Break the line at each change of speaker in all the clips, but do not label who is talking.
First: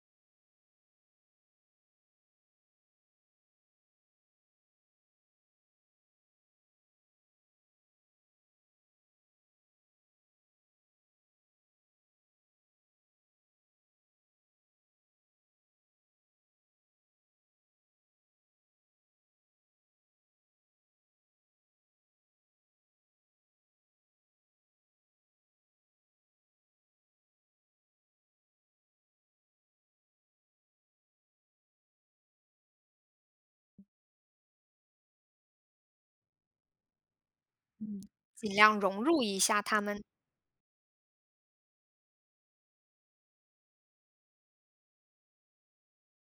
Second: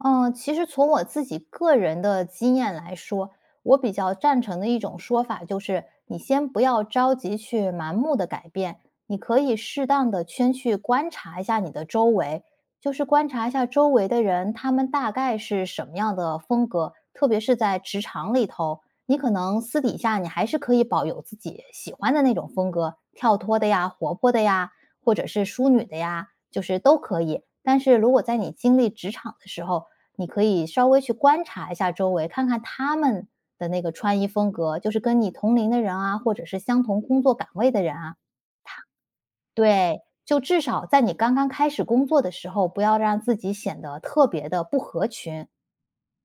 呃，其实从我自己个人的经验来说，我比较赞成的一种说法就是，你先不要着急去盲目地改变，你可以适当地先去观察一下你的周围，就是观察一下周围的人，他们大概是什么样的风格，特别是在职场里头。你可能私底下你还是可以保有自己喜欢的那种风格，跳脱的呀、活泼的呀，或者是淑女的呀，就是都可以。但是如果在你经历职场的时候，你可以稍微去观察一下周围，看看他们的那个穿衣风格，就是跟你同龄的人啊，或者是相同工作岗位的人
嗯，
啊。他
尽量融入一下他
对，
们。
就至少在你刚刚开始工作的时候，不要让自己显得特别地不合群，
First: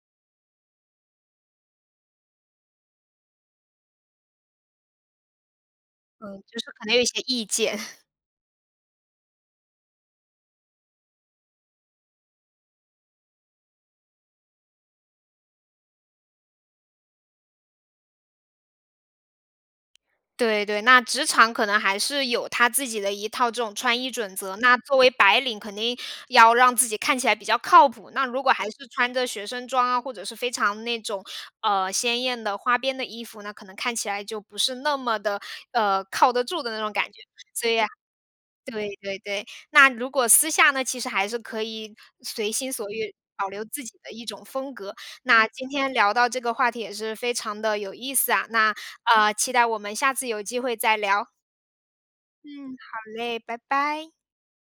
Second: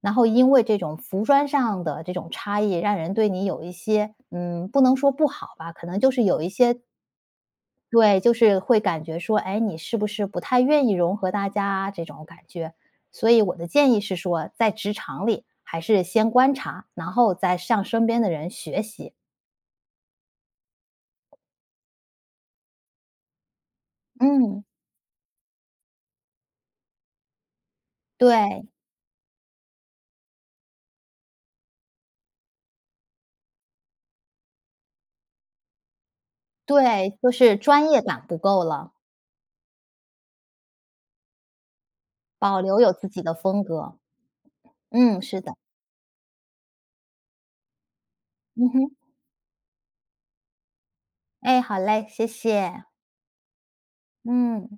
然后因为这种服装上的这种差异，让人对你有一些嗯，不能说不好吧，可能就是有
嗯，
一
就是
些
可能有一些意见。
对，就是会感觉说：“诶，你是不是不太愿意融合大家啊？”这种感觉。所以我的建议是说，在职场里还是先观察，然后再向身边的人学习。
对对，那职场可能还是有它自己的一套这种穿衣准则。
嗯。
那作为白领，肯定要让自己看起来比较靠谱，那如果
对。
还是穿着学生装啊，或者是非常那种，呃，鲜艳的、花边的衣服，那可能看起来就不是那么的，呃，靠得住的那种感
对，
觉。
就是
所以
专业感不够
对
了。
对对，那如果私下呢，其实还是可以随
保
心
留
所
有自
欲，
己的
保留
风
自己
格。
的一种风格。
嗯，是
那
的。
今天聊到这个话题也是非常地有意思啊，
嗯
那，
哼。
呃，期待我们下次有机会再聊。
哎，好嘞，谢
嗯，
谢。
好嘞，拜拜。
嗯。